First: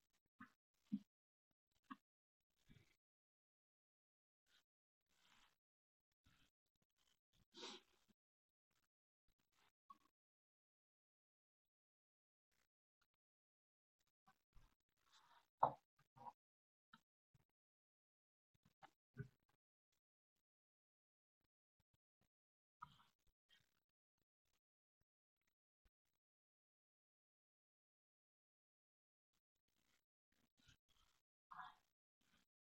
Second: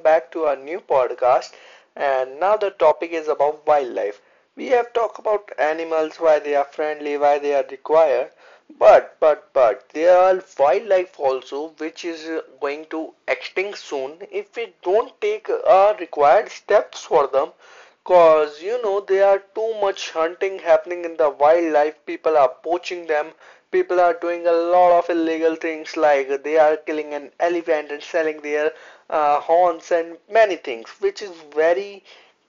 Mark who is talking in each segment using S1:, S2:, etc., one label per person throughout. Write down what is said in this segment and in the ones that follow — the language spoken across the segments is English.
S1: back to our new podcast. And now the topic is about wildlife. We have talked about animals, why they are friendly, why they are required. But there are wildlife also which is going to extinct soon if we don't take required steps for them. Cause you know there are too much hunting happening in the wildlife. People are poaching them. People are doing a lot of illegal things, like they are killing an elephant and selling their horns and many things, which is very,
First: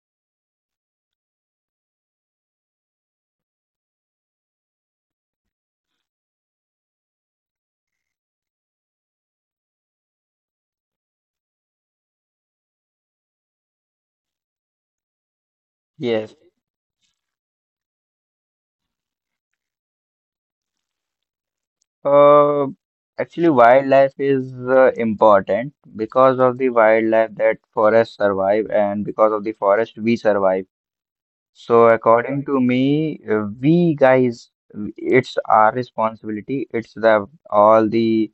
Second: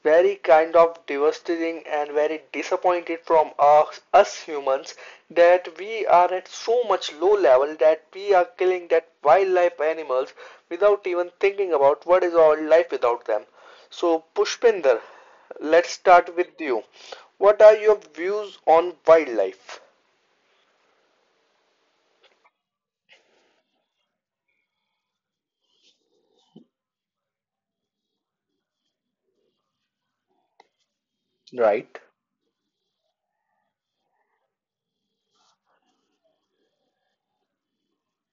S1: very kind of devastating and very disappointed from us humans, that we are at so much low level that we are killing that wildlife animals without even thinking about what is our life without them. So, Pushpinder, let's
S2: Yes.
S1: start with you. What are your views on wildlife?
S2: Uh, actually, wildlife is important because of the wildlife that forests survive, and because of the forest we survive. So,
S1: Right.
S2: according to me, we guys, it's our responsibility. It's the all the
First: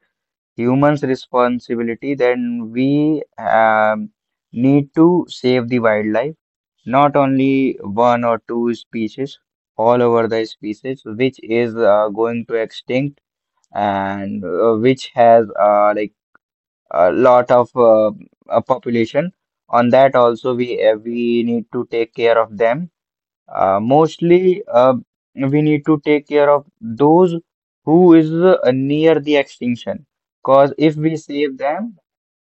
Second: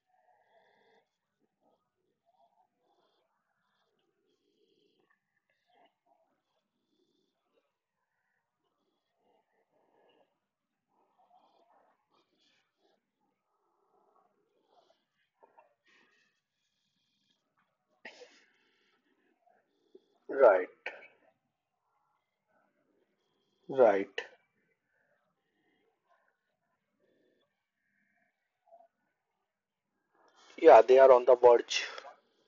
S2: humans' responsibility. Then we need to save the wildlife, not only one or two species, all over the species which is going to extinct and which has like a lot of population. On that also
S1: Right,
S2: we need to take care of them. Uh,
S1: right.
S2: mostly uh, we need to take care of those who is near the extinction. Cause
S1: Yeah,
S2: if
S1: they are
S2: we
S1: on the
S2: save
S1: verge.
S2: them,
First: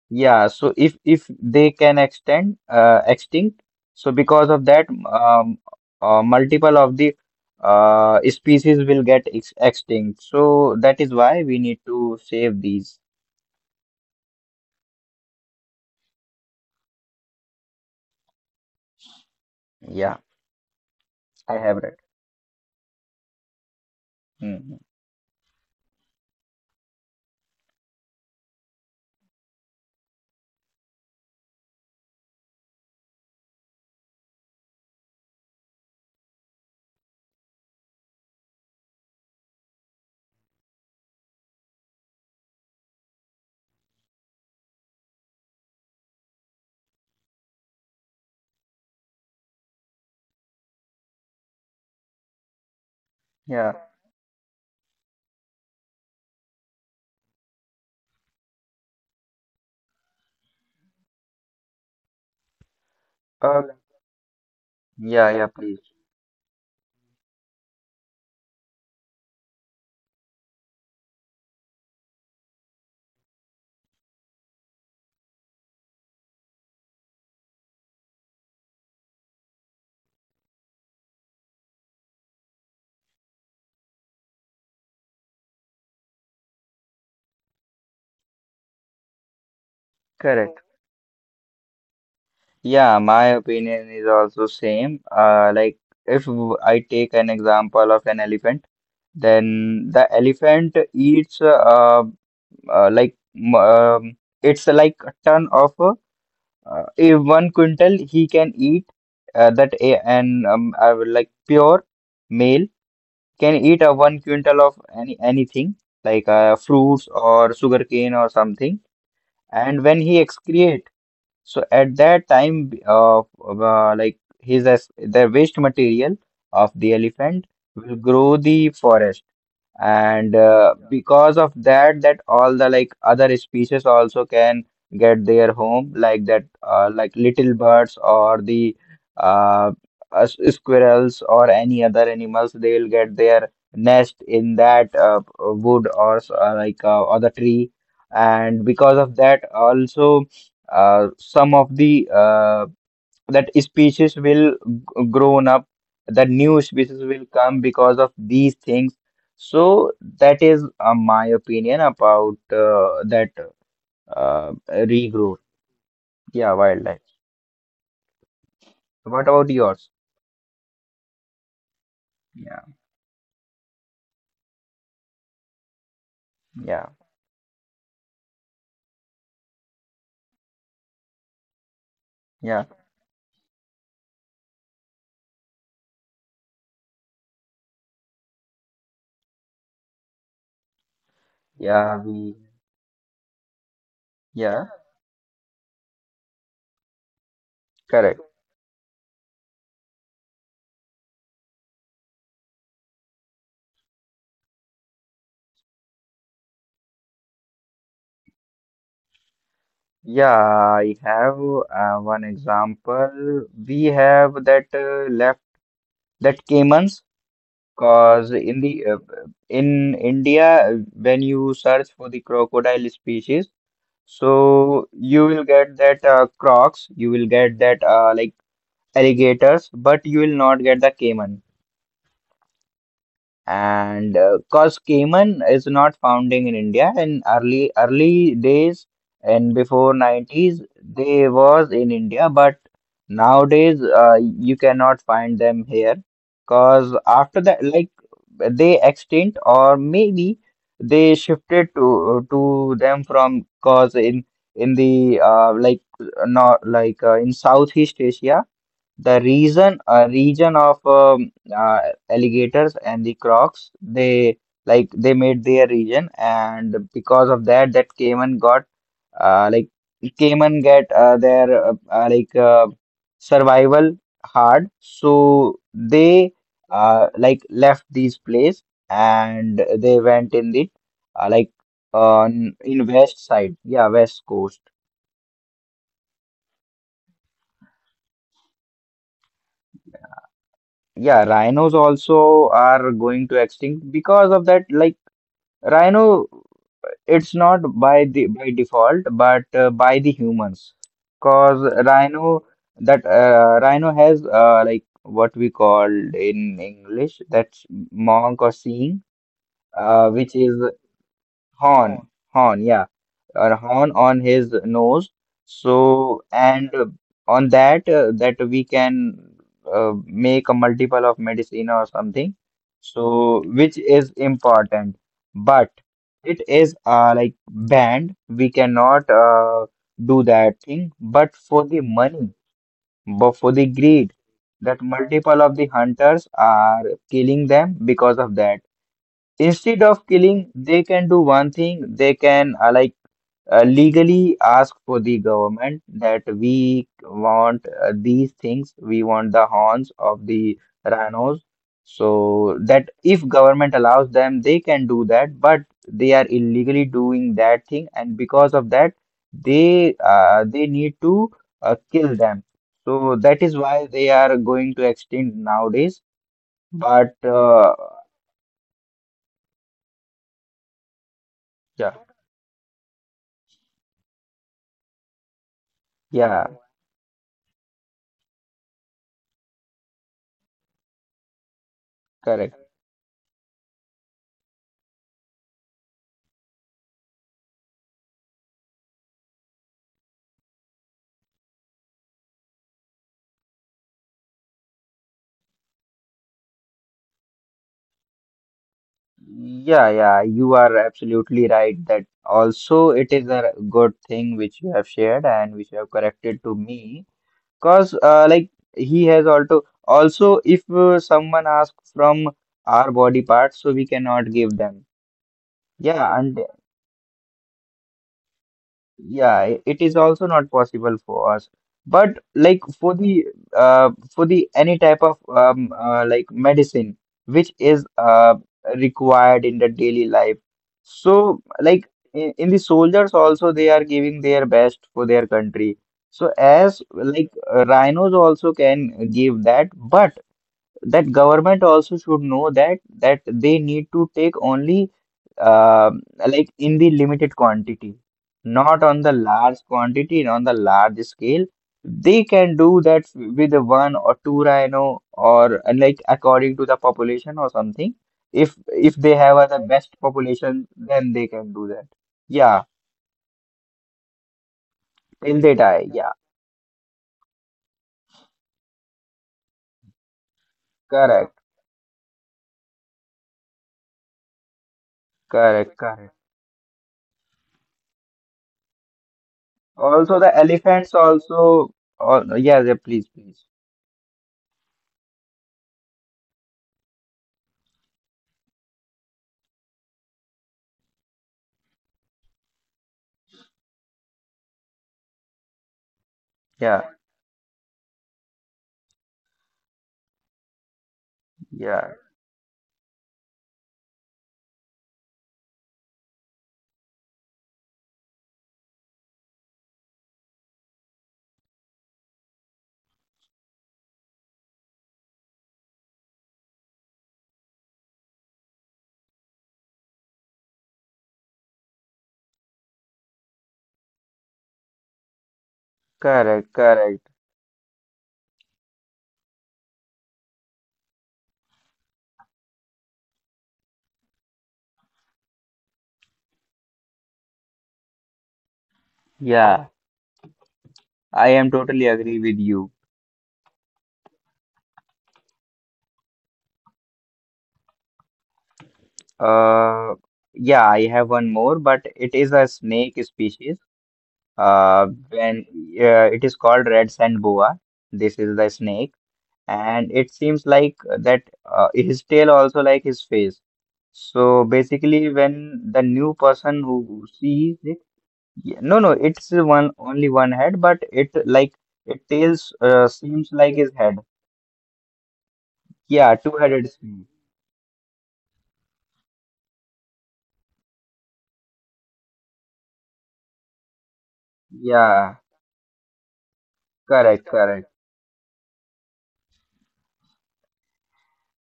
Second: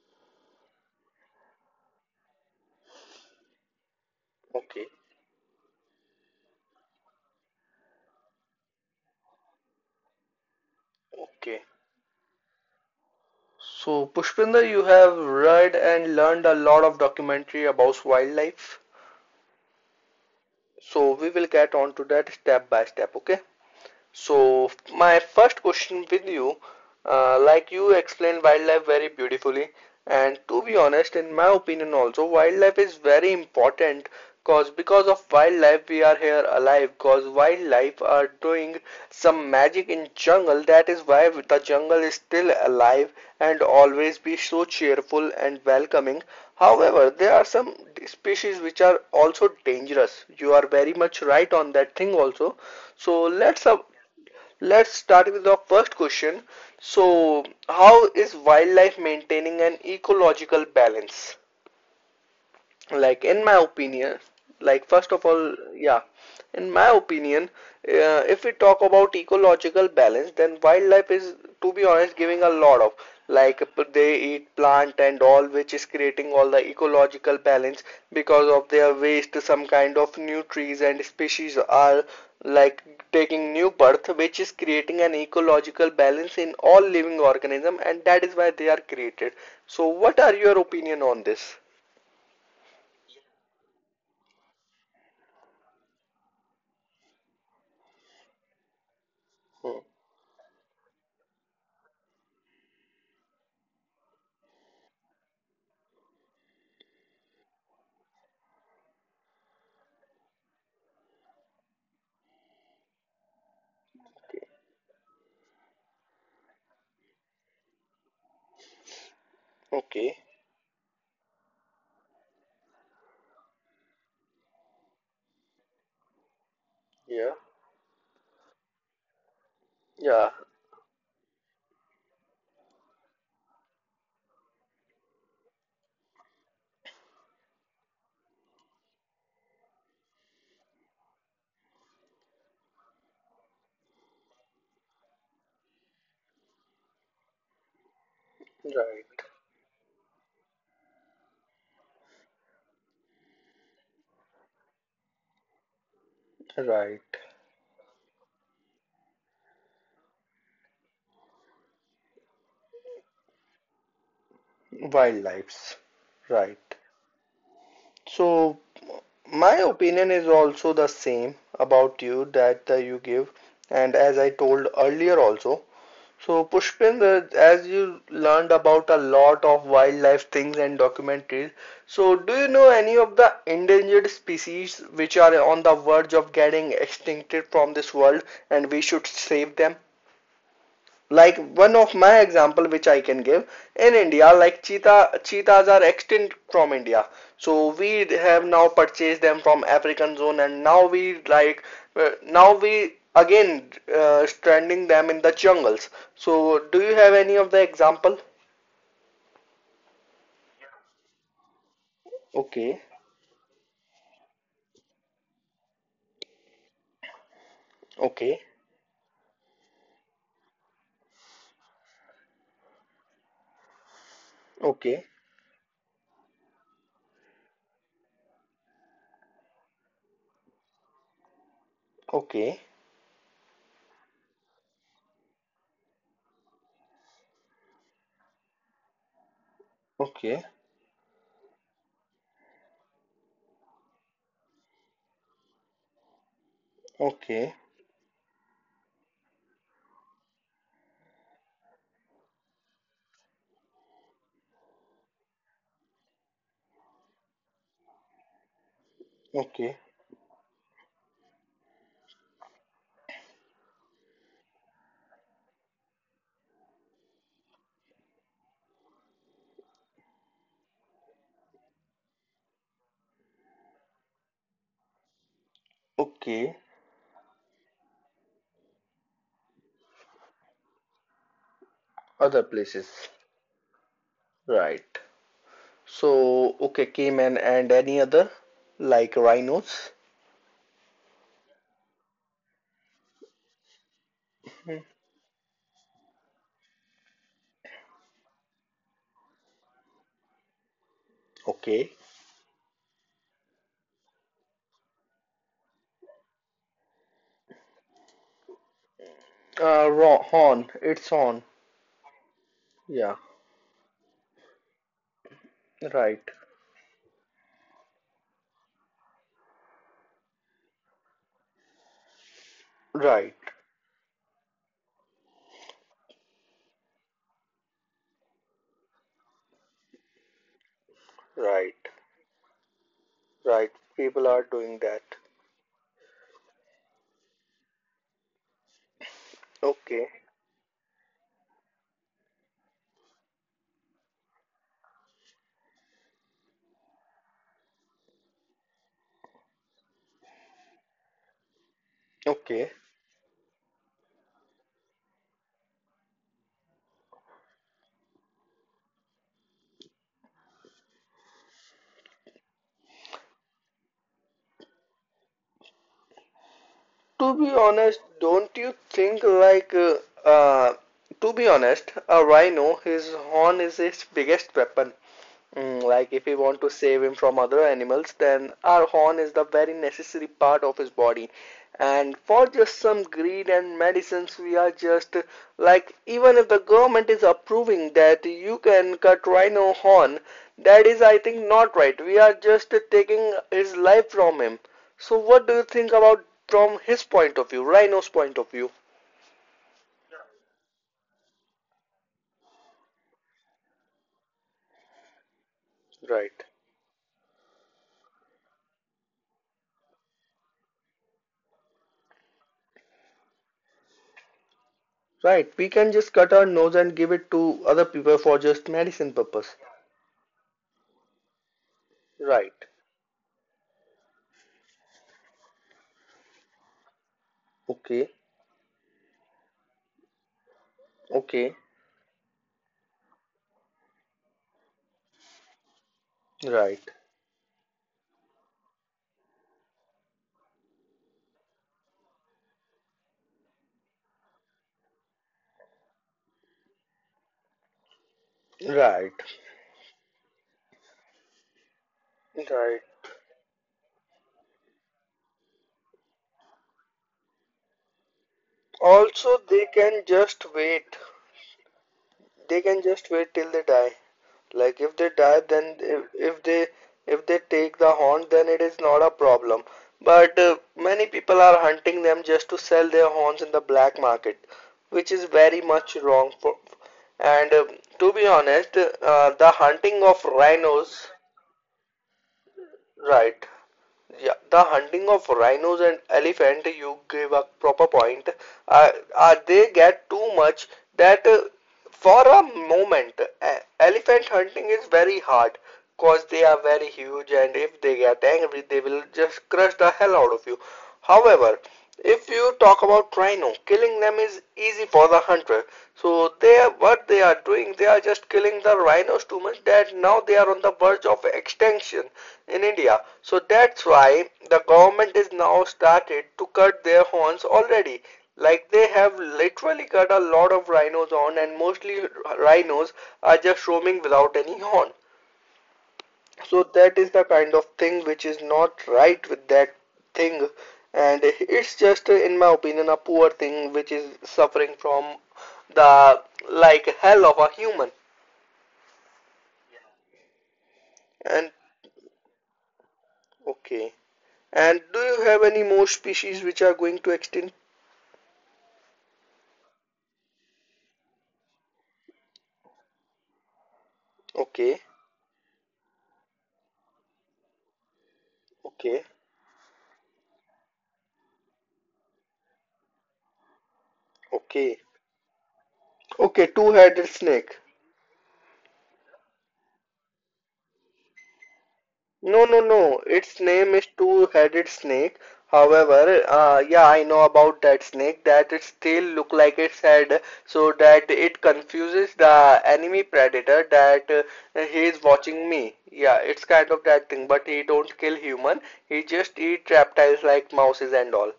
S2: yeah, so if they can extend extinct, so because of
S1: Okay,
S2: that, multiple of the species will get ex extinct. So that is why we
S1: okay.
S2: need to save these.
S1: So, Pushpinder, you have read and learned a lot of documentary about wildlife.
S2: Yeah,
S1: So, we will
S2: I
S1: get
S2: have
S1: on
S2: read.
S1: to that step by step, okay? So,
S2: hmm
S1: my first question with you, like you explained wildlife very beautifully, and to be honest, in my opinion also, wildlife is very important because of wildlife we are here alive. Because wildlife are doing some magic in jungle. That is why the jungle is still alive and always be so cheerful and welcoming. However, there are some species which are also dangerous. You are very much right on that thing also. So
S2: Yeah.
S1: let's start with our first question. So how is wildlife maintaining an ecological balance? Like in my
S2: Uh,
S1: opinion, like first of
S2: yeah,
S1: all,
S2: please.
S1: yeah, in my opinion, if we talk about ecological balance, then wildlife is, to be honest, giving a lot of, like, they eat plant and all, which is creating all the ecological balance. Because of their waste, some kind of new trees and species are, like, taking new birth, which is creating an ecological balance in all living organism, and that is why they are created. So what are your
S2: Correct.
S1: opinion on this?
S2: Yeah, my opinion is also same. Like if I take an example of an elephant, then the elephant eats it's like a ton of a one quintal he can eat that a and I would like pure male can eat a one quintal of any anything like fruits or sugarcane or something, and when
S1: Okay.
S2: he excrete, so at that time like his as the waste material of the
S1: Yeah.
S2: elephant will grow the forest,
S1: Yeah.
S2: and because of that, that all the like other species also can get their home like that like little birds or the uh, squirrels or any other animals, they will get their nest in that wood or other tree, and because
S1: Right.
S2: of that also some of the that species will grown up, that new species
S1: Right.
S2: will come because of these things. So that is my opinion about that uh, regrowth.
S1: Wildlife.
S2: Yeah,
S1: Right.
S2: wildlife.
S1: So
S2: What about
S1: my
S2: yours?
S1: opinion is also the same about you, that
S2: yeah
S1: you give, and as I told earlier also. So
S2: yeah
S1: Pushpinder, as you learned about a lot of wildlife things and documentaries, so do you
S2: yeah
S1: know any of the endangered species which are on the verge of getting extincted from this world and we should save them? Like, one
S2: yeah
S1: of my
S2: we
S1: example which I can give in India, like
S2: yeah
S1: cheetah, cheetahs are extinct from India, so we
S2: Correct.
S1: have now purchased them from African zone, and now we, like, now we again stranding them in the jungles. So do you have any of the example?
S2: Yeah, I have one
S1: Okay.
S2: example we have that left, that caimans. Cause
S1: Okay.
S2: in the in India, when you search for the crocodile species, so
S1: Okay.
S2: you will get that crocs, you will get that like alligators, but you will not get the caiman.
S1: Okay.
S2: And cause Cayman is not founding in India in early early days, and before
S1: Okay.
S2: 90s they was in India, but nowadays you cannot find them here, cause after
S1: Okay.
S2: that, like, they extinct or maybe they shifted to them from, cause in the like not like in Southeast Asia, the
S1: Okay.
S2: reason, a region of alligators and the crocs, they like they made their region, and because of that, that Cayman got like Cayman get their survival hard, so they
S1: Okay.
S2: like left this place and they went in the uh, like
S1: Other
S2: on in
S1: places.
S2: west side, yeah, west coast.
S1: Right. So, okay, cayman and any other, like rhinos.
S2: Yeah, rhinos also are going to extinct because of that. Like Rhino, it's not by the by default, but by the humans, cause
S1: Okay.
S2: rhino, that rhino has like what we call in English that's monk or seeing,
S1: Raw
S2: which is
S1: horn. It's on.
S2: horn, horn, yeah,
S1: Yeah.
S2: a horn on his nose. So,
S1: Right.
S2: and on that, that we can make a multiple of medicine or something.
S1: Right.
S2: So, which is important, but it is like banned. We cannot do that thing. But for
S1: Right.
S2: the money, but for the
S1: Right.
S2: greed,
S1: People are doing
S2: that
S1: that.
S2: multiple of the hunters are killing them because of that. Instead of
S1: Okay.
S2: killing, they can do one thing. They can like legally ask for the government that we want these things. We want the horns of the rhinos. So
S1: Okay.
S2: that if government allows them, they can do that. But they are illegally doing that thing, and because of that, they need to kill them. So that is why they are going to extinct nowadays. But
S1: To be honest, don't you think like uh to be
S2: yeah,
S1: honest, a rhino, his horn is its biggest weapon. Mm, like if we
S2: yeah,
S1: want to save him from other animals, then our horn is the very necessary part of his body. And for
S2: correct.
S1: just some greed and medicines, we are just, like, even if the government is approving that you can cut rhino horn, that is, I think, not right. We are just taking his life from him. So what do you think about from his point of view, rhino's point of view?
S2: Yeah, yeah, you are absolutely right that also it is a good thing which you have shared and which you have corrected
S1: Right.
S2: to me, because like he has also also if someone asks from our body parts, so we cannot give them,
S1: Right, we can just
S2: yeah,
S1: cut
S2: and
S1: our nose and give it to other people for just medicine
S2: yeah,
S1: purpose.
S2: it is also not possible for us. But
S1: Right.
S2: like for the any type of medicine which is
S1: Okay,
S2: required in the daily life. So
S1: okay,
S2: like in the soldiers also they are giving their best for their country. So as
S1: right,
S2: like rhinos also can give that, but that government also should know that that they need to take only uh, like in the limited quantity, not on the
S1: right,
S2: large quantity on the large scale. They can do
S1: right.
S2: that with one or two rhino or like according to the population or something. If they have
S1: Also,
S2: the
S1: they
S2: best
S1: can just
S2: population,
S1: wait.
S2: then they can do that. Yeah,
S1: They can just wait till they die. Like if they
S2: till
S1: die,
S2: they
S1: then
S2: die,
S1: if,
S2: yeah,
S1: if they, if they take the horn, then it is not a problem. But many
S2: correct,
S1: people are hunting them just to sell their horns in the black market, which is very
S2: correct,
S1: much
S2: correct,
S1: wrong. For, and to be honest, the hunting
S2: also
S1: of
S2: the elephants
S1: rhinos,
S2: also, oh, yeah yeah, please please,
S1: right? Yeah, the hunting of rhinos and elephant, you give a proper point. They get too much that for a moment, e- elephant hunting is very hard because they are
S2: yeah
S1: very huge, and if they get angry, they will just crush the hell out of you. However,
S2: yeah.
S1: if you talk about rhino, killing them is easy for the hunter. So they are, what they are doing, they are just killing the rhinos too much that now they are on the verge of extinction in India. So that's why the government is now started to cut their horns already. Like they have literally cut a lot of rhinos on, and mostly rhinos are just roaming without any horn.
S2: Correct,
S1: So that
S2: correct.
S1: is the kind of thing which is not right with that thing, and it's just, in my opinion, a poor thing which is suffering from the, like, hell of a human.
S2: Yeah, I am
S1: And
S2: totally agree with you.
S1: okay, and do you have any more species which are going to extinct?
S2: Uh, yeah, I have one more, but it is a snake species.
S1: Okay,
S2: When it is called red sand boa. This is the snake,
S1: okay,
S2: and it seems like that his tail also like his face. So
S1: okay,
S2: basically, when the new
S1: okay,
S2: person who
S1: two-headed
S2: sees
S1: snake.
S2: it, yeah, no, no, it's one only one head, but it like it tails
S1: No, no, no.
S2: seems
S1: Its
S2: like his
S1: name is
S2: head.
S1: two-headed snake.
S2: Yeah,
S1: However,
S2: two-headed
S1: yeah,
S2: snake.
S1: I know about that snake, that its tail look like its head, so that it confuses the enemy predator that he is
S2: Yeah.
S1: watching me. Yeah, it's kind of that
S2: Correct,
S1: thing, but
S2: correct.
S1: he don't kill human. He just eat reptiles like mouses and all.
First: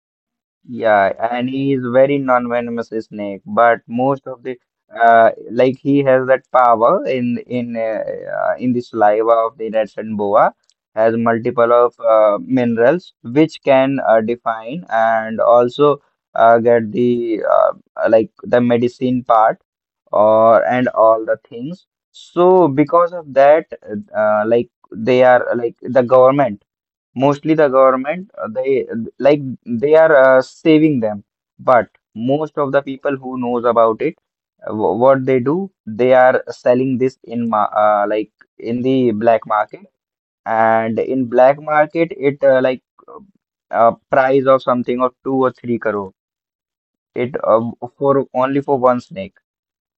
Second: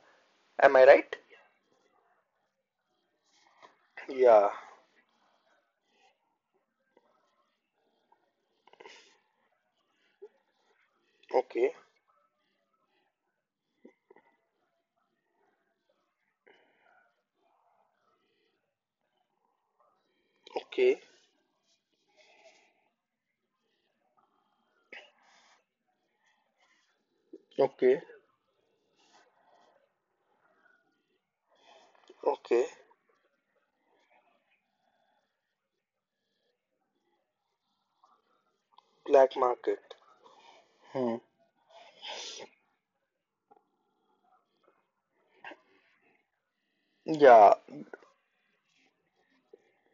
S1: Am I
S2: Yeah,
S1: right?
S2: and he is very non-venomous snake, but most of
S1: Yeah.
S2: the like he has that power in in the saliva of the red sand boa has multiple
S1: Okay.
S2: of minerals which can define and also get the like the medicine part or and
S1: Okay.
S2: all the things. So because of that, like they are like the government. Mostly the
S1: Okay.
S2: government they like they are saving them, but most
S1: Okay.
S2: of the people who knows about it, what they do, they are selling this in ma like in the
S1: Black
S2: black market,
S1: market.
S2: and
S1: Hmm.
S2: in black market it price of something of two or three crore, it
S1: Yeah,
S2: for only for one snake.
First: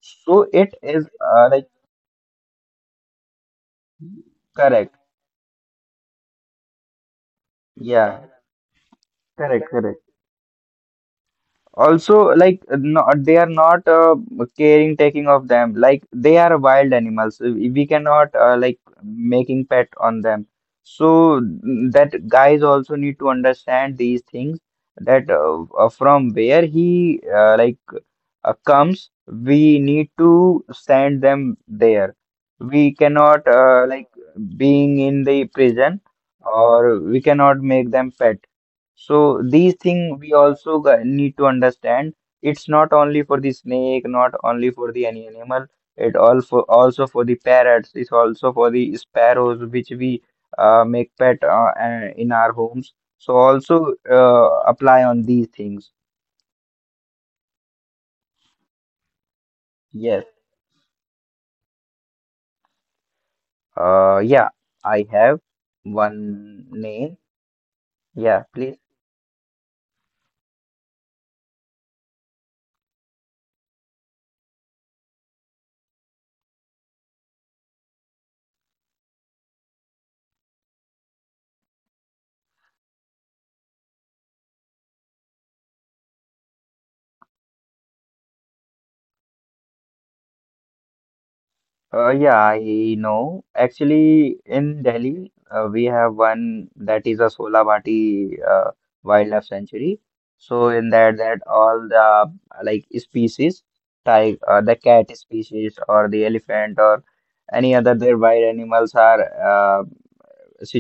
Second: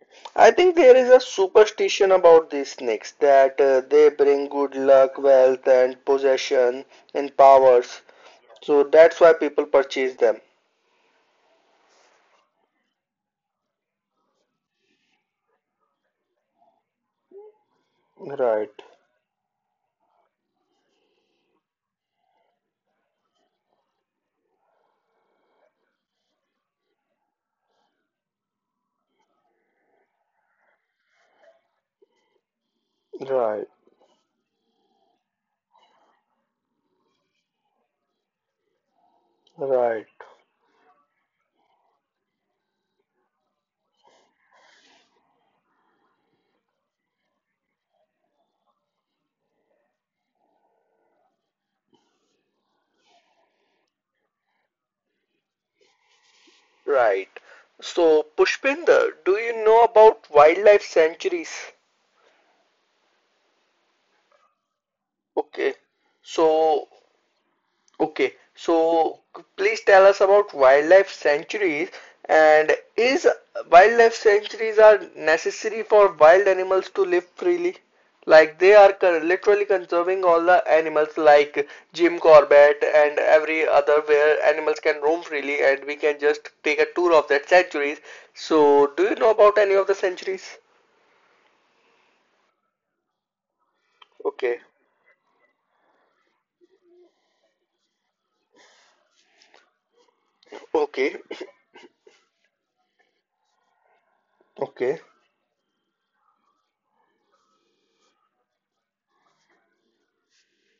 S2: So
S1: I
S2: it
S1: think there
S2: is
S1: is a
S2: uh, like
S1: superstition about these snakes, that they bring good
S2: correct,
S1: luck, wealth, and possession and powers.
S2: yeah,
S1: So that's why people
S2: correct, correct.
S1: purchase them.
S2: Also, like, no, they are not caring taking of them. Like they are wild animals. We cannot like
S1: Right,
S2: making pet on them. So mm, that guys also need to understand these things, that from where he comes, we need to send them there. We cannot
S1: right,
S2: like being in the prison, or we cannot make them pet. So these
S1: right.
S2: things we also need to understand. It's not only for the snake, not only for the any animal. It also also for the parrots. It's also for the sparrows, which we make pet in our homes. So also apply on these things.
S1: Right. So, Pushpinder, do you know
S2: Yes.
S1: about wildlife sanctuaries?
S2: Yeah. I have
S1: Okay.
S2: one
S1: So,
S2: name.
S1: okay,
S2: Yeah, please.
S1: so please tell us about wildlife sanctuaries, and is wildlife sanctuaries are necessary for wild animals to live freely? Like they are literally conserving all the animals like Jim Corbett and every other where animals can roam freely, and we can just take a tour of that sanctuaries. So do you know about any of the sanctuaries?
S2: Yeah, I know. Actually,
S1: Okay,
S2: in Delhi, we have one that is a Solabati Wildlife Sanctuary. So in that,
S1: okay,
S2: that all the like species, like the
S1: okay,
S2: cat species or the elephant or any other their wild animals are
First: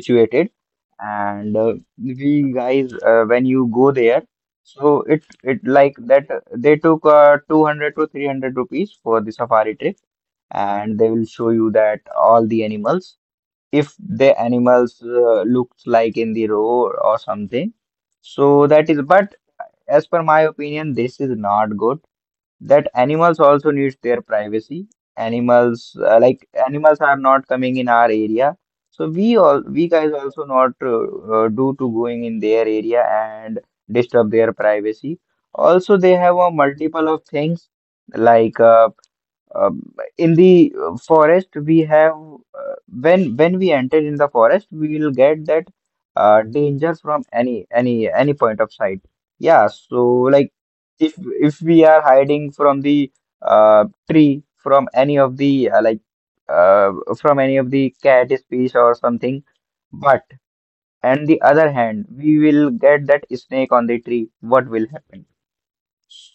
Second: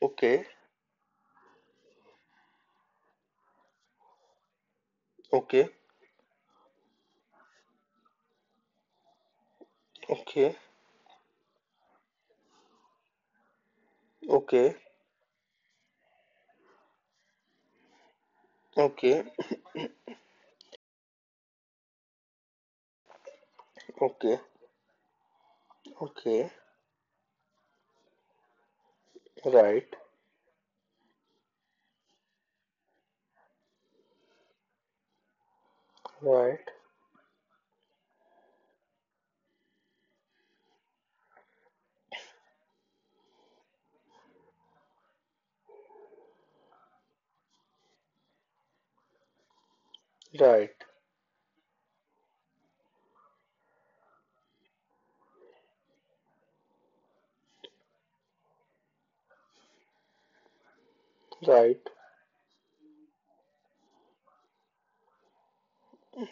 S1: okay,
S2: And we guys, when you go there, so it
S1: okay,
S2: like that they took 200 to 300 rupees for the safari trip,
S1: okay,
S2: and they will show you that all the animals, if the
S1: okay,
S2: animals looks like in the row or something. So that is,
S1: okay,
S2: but as per my opinion this is not good, that animals also needs their
S1: okay,
S2: privacy. Animals like
S1: okay,
S2: animals are not coming in our area, so we all we
S1: right,
S2: guys also not do to going in their area and disturb their privacy. Also they have a
S1: right,
S2: multiple of things, like in the forest, we have when we enter in the forest, we will get that danger from any point of sight. Yeah, so, like,
S1: right,
S2: if if we are hiding from the tree, from any of the uh, from any of the cat species or something, but on the other
S1: right,
S2: hand, we will get that snake on the tree. What will happen?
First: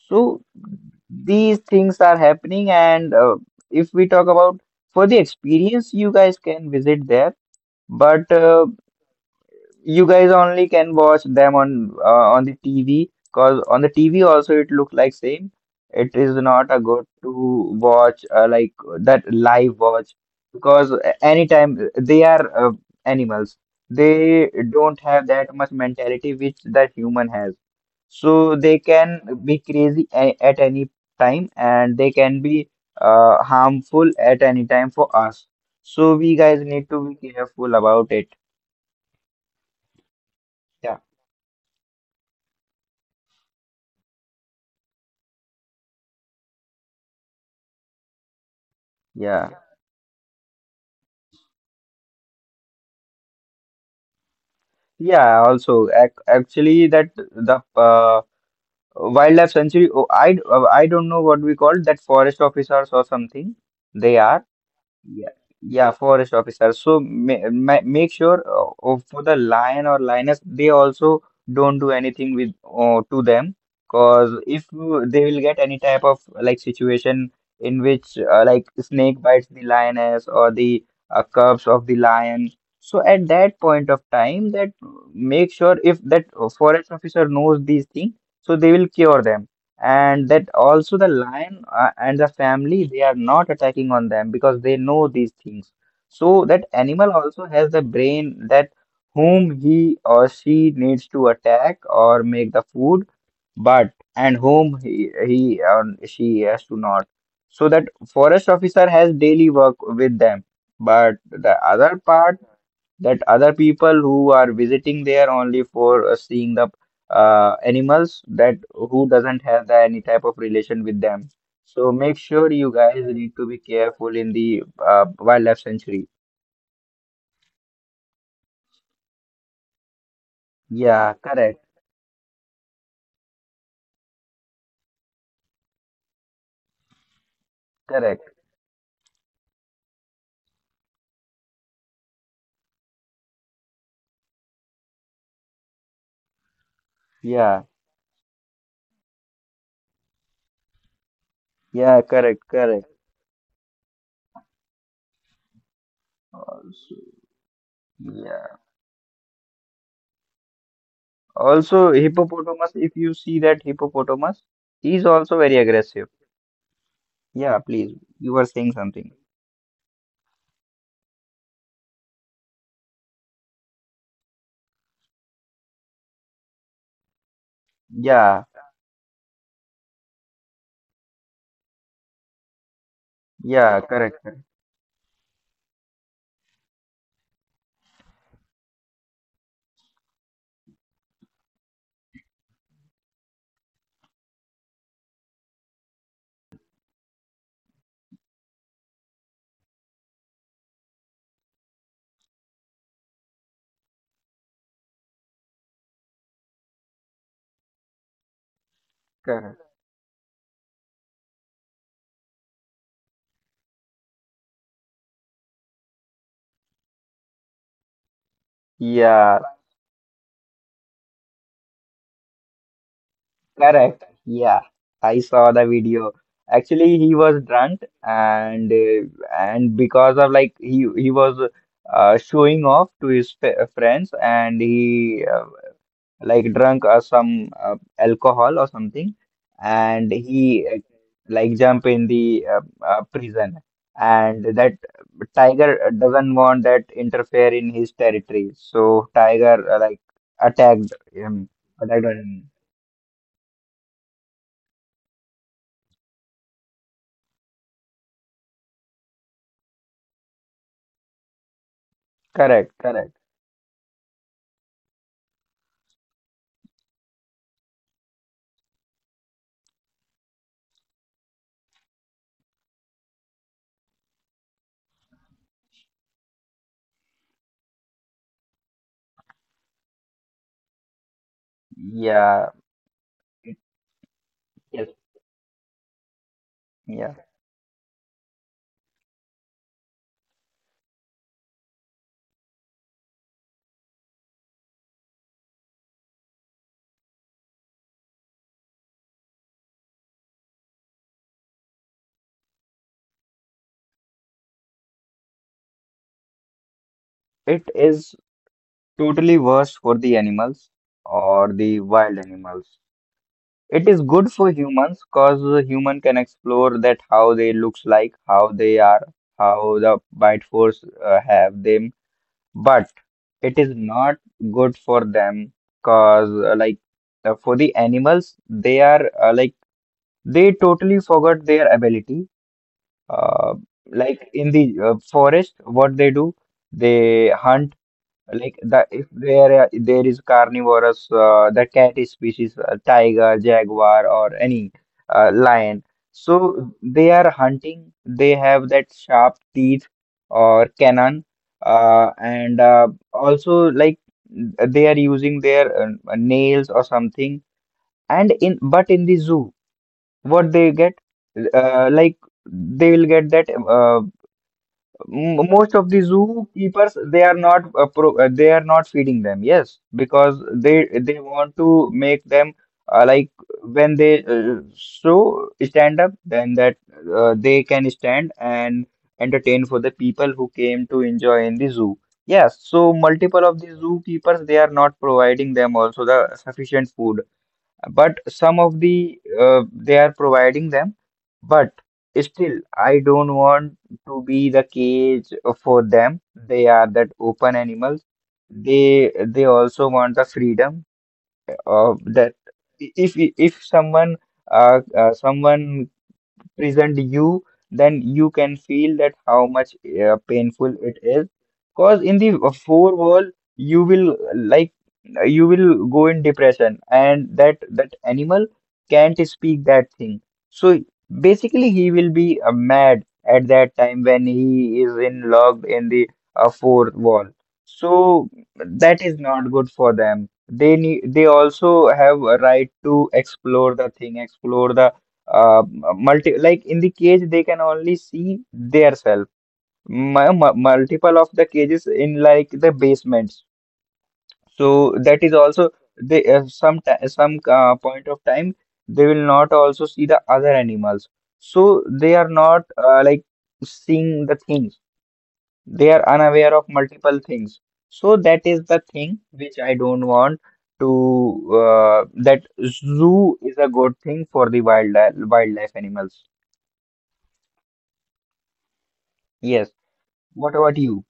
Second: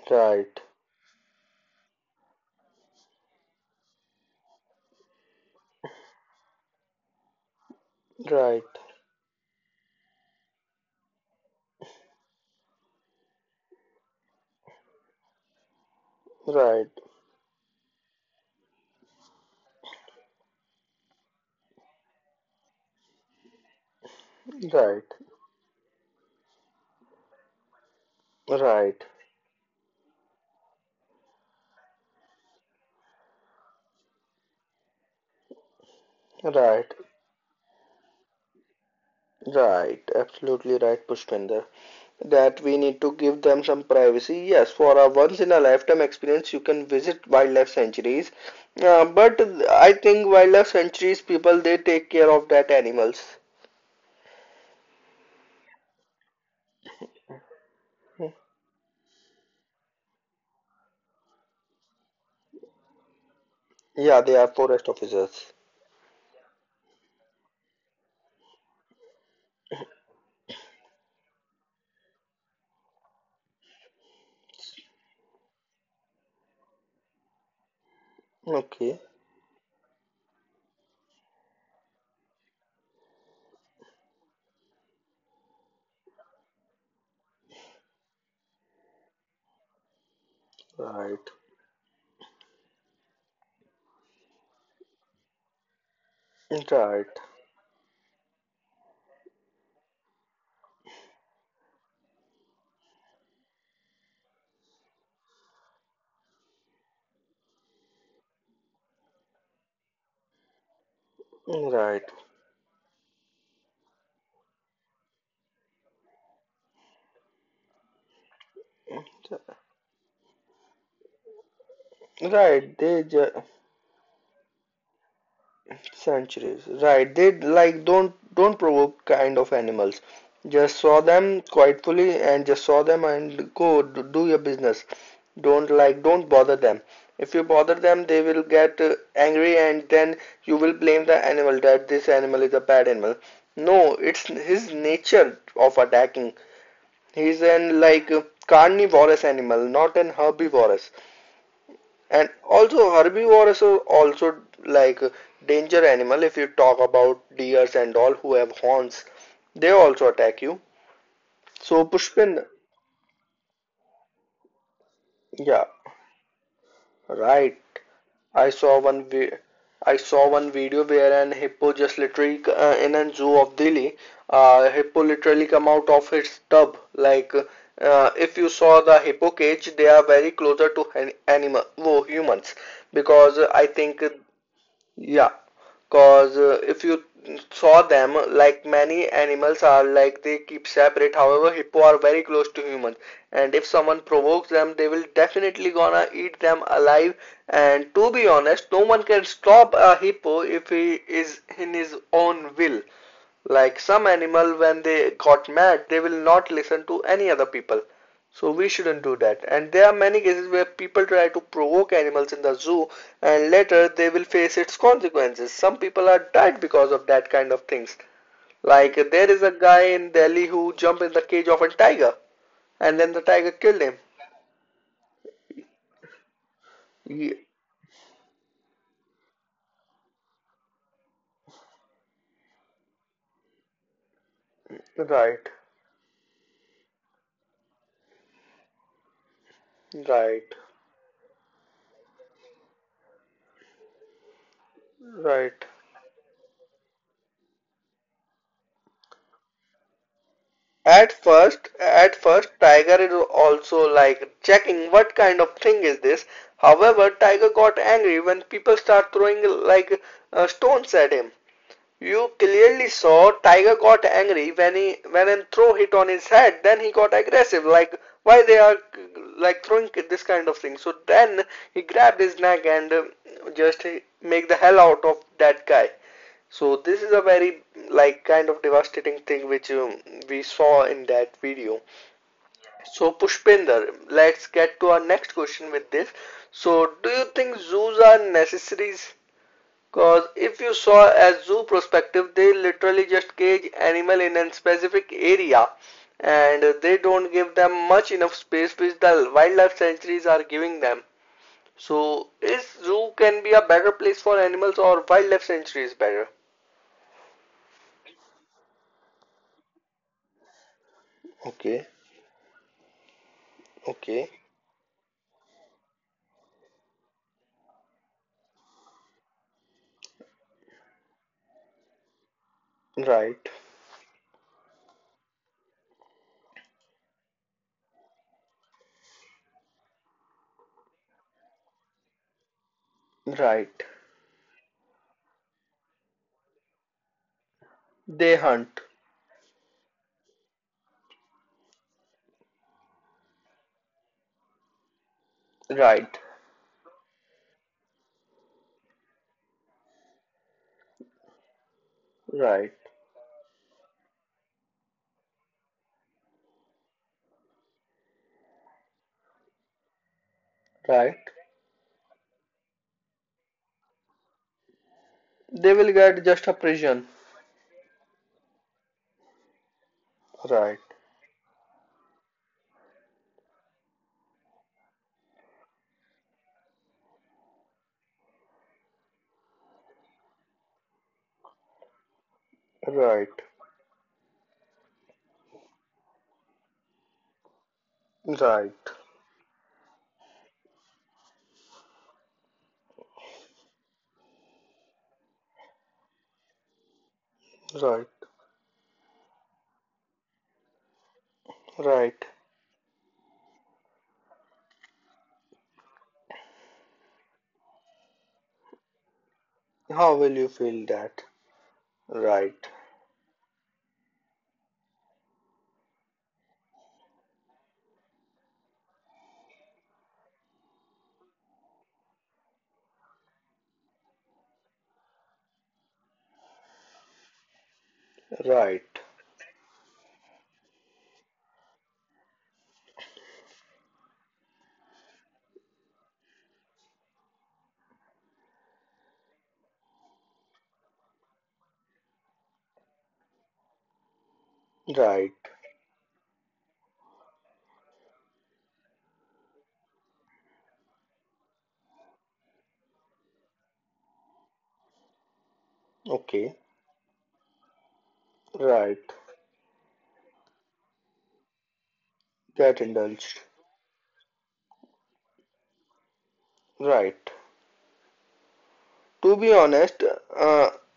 S2: So
S1: right,
S2: these things are happening, and if we talk about for the experience, you guys can visit there, but
S1: right, right,
S2: you guys only can watch them on the TV, because on the TV also it looks like same. It is not a
S1: right,
S2: good to watch like that live watch, because anytime they are animals, they don't
S1: right,
S2: have that much mentality which that human has. So they can be crazy at any time and they can be harmful at any time for us. So we guys need
S1: right,
S2: to be careful about it.
S1: right. Absolutely
S2: Yeah.
S1: right, Pushpinder. That we need to give them some privacy. Yes, for a once in a lifetime experience, you can visit wildlife sanctuaries. But
S2: Yeah,
S1: I think wildlife sanctuaries people they take care of that animals.
S2: yeah. Also, ac actually, that the wildlife sanctuary. Oh, I don't know what we call that, forest officers or something. They
S1: Yeah, they
S2: are.
S1: are forest
S2: Yeah,
S1: officers.
S2: yeah, forest officer. So ma ma make sure, for the lion or lioness, they also don't do anything with to them, cause if you- they will get any type of like situation in which like
S1: Okay,
S2: snake bites the lioness or the cubs of the lion. So at that point of time, that make sure if that forest officer knows these things, so they will cure them, and that also the
S1: right,
S2: lion and the family, they are not attacking on them because they know these things, so that
S1: right,
S2: animal also has the brain that whom he or she needs to attack or make the food, but and whom he or she has to not. So that forest officer has daily work with them, but the other
S1: right.
S2: part, that other people who are visiting there only for seeing the animals, that who doesn't have the, any type of relation with them. So make sure you
S1: Right,
S2: guys
S1: they ju
S2: need to be careful in the wildlife sanctuary.
S1: centuries. Right, they, like, don't provoke kind of animals. Just saw
S2: Yeah,
S1: them
S2: correct,
S1: quietly and just saw them and go do your business. Don't, like, don't bother them. If you bother them, they
S2: correct.
S1: will get angry, and then you will blame the animal that this animal is a bad animal. No, it's his nature of attacking. He's
S2: Yeah,
S1: an, like, carnivorous animal, not an herbivorous.
S2: yeah,
S1: And
S2: correct, correct.
S1: also herbivores are also, like, danger animal if you talk
S2: Also,
S1: about deers and all who
S2: yeah.
S1: have horns, they also attack you. So
S2: Also,
S1: Pushpin,
S2: hippopotamus, if you see that hippopotamus, he is also very
S1: yeah,
S2: aggressive. Yeah,
S1: right.
S2: please. You were
S1: I
S2: saying
S1: saw one
S2: something.
S1: vi I saw one video where an hippo just literally in a zoo of Delhi, hippo literally come out of its tub. Like if
S2: Yeah,
S1: you saw the hippo cage, they are very closer to an animal, whoa, humans, because I
S2: yeah,
S1: think,
S2: correct, correct,
S1: yeah, cause if you saw them, like many animals are like they keep separate. However, hippo are very close to humans, and if someone provokes them, they will definitely gonna eat them alive. And to be honest, no one can stop a hippo if he is in his own will. Like some animal when they got mad, they will not listen to any other people. So we shouldn't do that.
S2: correct.
S1: And there are many cases where people try to provoke animals in the zoo and later they will face its consequences. Some people are died because of that kind of things. Like there
S2: Yeah,
S1: is a guy in Delhi who jumped in the cage of a tiger and then the tiger killed
S2: correct.
S1: him.
S2: Yeah, I saw the video. Actually, he
S1: Yeah.
S2: was drunk, and because of like he was showing off to his f friends, and he,
S1: Right,
S2: like drunk some alcohol or something, and
S1: right,
S2: he, like jump in the prison, and that
S1: right.
S2: tiger doesn't want that interfere in his territory, so tiger, like, attacked
S1: At
S2: him.
S1: first,
S2: Attacked on
S1: at
S2: him.
S1: first, Tiger is also like checking what kind of thing is this. However, Tiger got angry when people start throwing like stones at him. You
S2: Correct.
S1: clearly
S2: Correct.
S1: saw Tiger got angry when he when a throw hit on his head. Then he got aggressive. Like why they are, like, throwing this kind of thing. So then he grabbed his neck and just make the hell out of that guy. So this is a very, like, kind of devastating thing which we saw in that
S2: Yeah,
S1: video. So
S2: yes,
S1: Pushpinder, let's get to our next question with this.
S2: yeah.
S1: So do you think zoos are necessaries? Cause if you saw a zoo perspective, they literally just cage animal in a specific area, and they don't give them much enough space which the wildlife sanctuaries are giving them. So is zoo can be a better place for animals or wildlife sanctuaries better?
S2: It is totally worse for the animals or the
S1: Okay,
S2: wild animals. It is good
S1: okay.
S2: for humans because human can explore that how they looks like, how they are, how the bite force have them. But it
S1: Right,
S2: is not good for them because like for the animals, they are like they totally forgot their ability. Uh,
S1: right.
S2: like in the forest, what they do, they hunt.
S1: They
S2: Like the
S1: hunt.
S2: if there are- there is carnivorous, the cat species, tiger, jaguar, or any lion.
S1: Right,
S2: So they are hunting. They have that sharp teeth or cannon, and
S1: right,
S2: also like they are using their nails or something. And in but in the zoo, what they get,
S1: right.
S2: like they will get that, most of
S1: They
S2: the
S1: will get just a
S2: zookeepers, they
S1: prison.
S2: are not pro they are not feeding them, yes, because they
S1: Right,
S2: they want to make them like when they so stand up, then that they can stand and entertain for the people who came to enjoy in the zoo. Yes, so multiple
S1: right,
S2: of the zookeepers, they are not providing them also the sufficient food, but some of
S1: right,
S2: the, they are providing them, but still I don't want to be the cage for them. They are that open animals.
S1: right,
S2: They also want the freedom of that.
S1: right.
S2: If someone present you, then you can feel that how much
S1: How will you
S2: painful it
S1: feel
S2: is.
S1: that?
S2: Because in the
S1: Right,
S2: four wall, you will like you will go in depression, and that animal can't speak that thing. So basically, he will be mad at that time when he is in locked in the fourth wall. So
S1: right,
S2: that is not good for them. They need, they also have a right to explore the thing, explore the uh, multi, like in the cage they can only see their self, multiple of the cages in like the basements. So that is
S1: right.
S2: also, they some ti- some point of time they will not also see the other animals, so they are not like seeing the things. They are unaware of
S1: Okay,
S2: multiple things. So that is the
S1: right.
S2: thing which I don't want to that
S1: Get
S2: zoo
S1: indulged.
S2: is a good thing for the wild wildlife animals.
S1: Right. To be
S2: Yes.
S1: honest,
S2: What about
S1: uh,
S2: you?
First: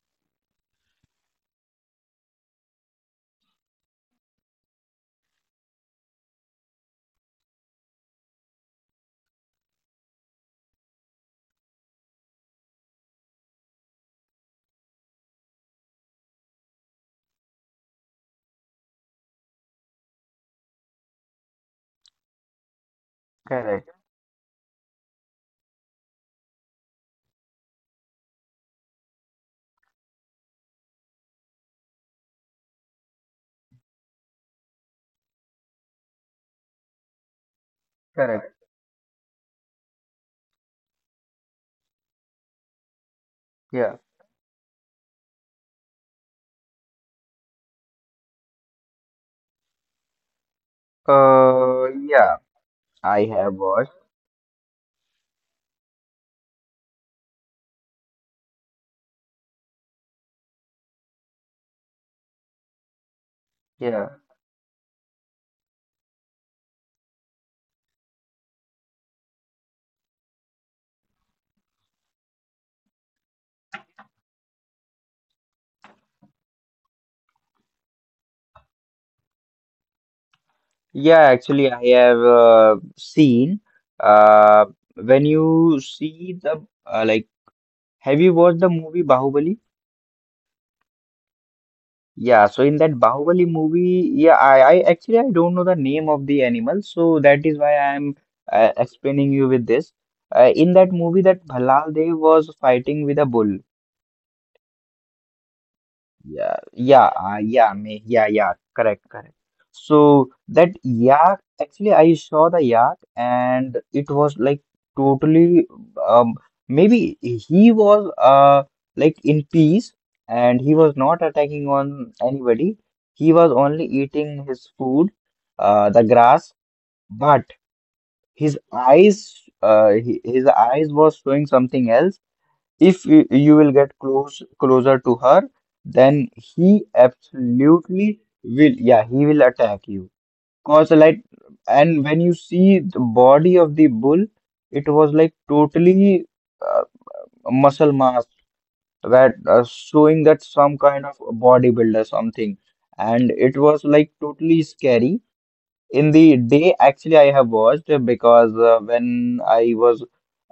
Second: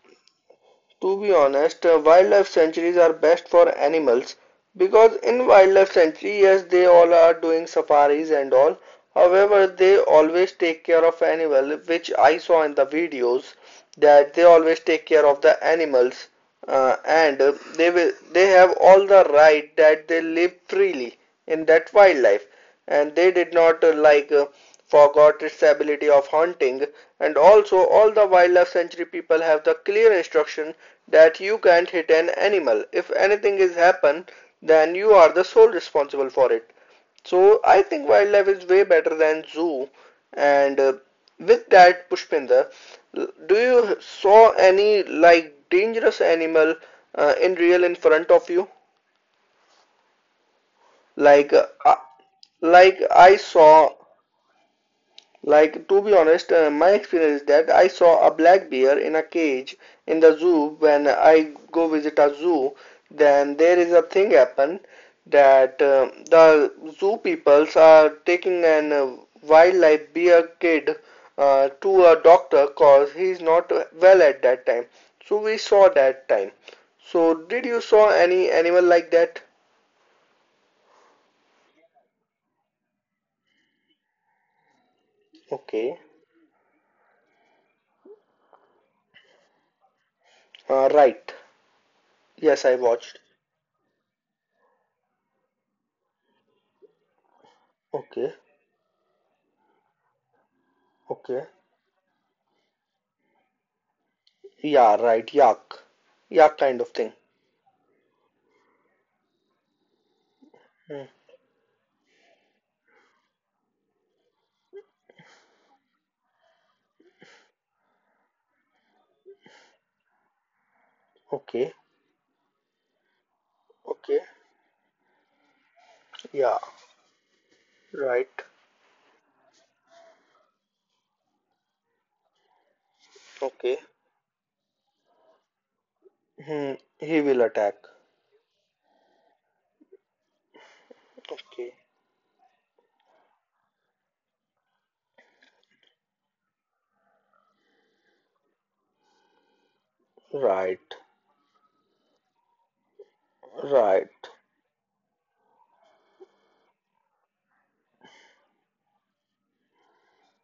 S1: To be honest, wildlife sanctuaries are best for animals because in wildlife sanctuary, yes, they all are doing safaris and all. However, they always take care of animal, which I saw in the videos that they always take care of the animals, and they will they have all the right that they live freely in that wildlife, and they did not
S2: Correct,
S1: forgot its ability of hunting, and also all the wildlife sanctuary people have the clear instruction that you can't hit an animal. If anything is happen, then you are the sole responsible for it. So I think wildlife
S2: correct.
S1: is way better than zoo. And With that, Pushpinder, do you
S2: Yeah.
S1: saw any like dangerous animal in real in front of you? Like uh,
S2: Yeah,
S1: like
S2: I
S1: I
S2: have
S1: saw.
S2: watched.
S1: Like, to be honest, my experience is that I saw a black bear in a cage in the zoo when I go visit a zoo. Then there is a
S2: Yeah.
S1: thing happen that the zoo peoples are taking an wildlife bear kid to a doctor cause he is not well at that time. So we saw that time. So did you saw any animal like that?
S2: Yeah, actually, I have seen. Uh, when you
S1: Okay.
S2: see the like, have you watched the movie Bahubali?
S1: Right.
S2: Yeah, so
S1: Yes,
S2: in
S1: I
S2: that
S1: watched.
S2: Bahubali movie, yeah, I actually I don't know the name of the animal, so that is why I am
S1: Okay.
S2: explaining you with this. In that movie, that
S1: Okay.
S2: Bhalal Dev was fighting with a bull.
S1: Yeah, right. Yak.
S2: Yeah,
S1: Yak kind of
S2: yeah,
S1: thing.
S2: yeah, me, yeah, yeah, correct, correct. So that
S1: Hmm.
S2: yak, actually, I saw the yak, and it was like totally, um, maybe he was like in peace, and he was not attacking
S1: Okay.
S2: on anybody. He was only
S1: Okay.
S2: eating his food, the grass,
S1: Yeah.
S2: but
S1: Right.
S2: his eyes, his eyes was showing something else. If you will
S1: Okay.
S2: get close closer to her, then
S1: Hmm.
S2: he
S1: He will attack.
S2: absolutely will. Yeah, he will attack you. Cause like,
S1: Okay.
S2: and when you see the body of the bull, it was like totally uh, muscle mass that showing that some
S1: Right.
S2: kind of bodybuilder something, and it was like
S1: Right.
S2: totally scary in the day. Actually, I have watched, because when I was,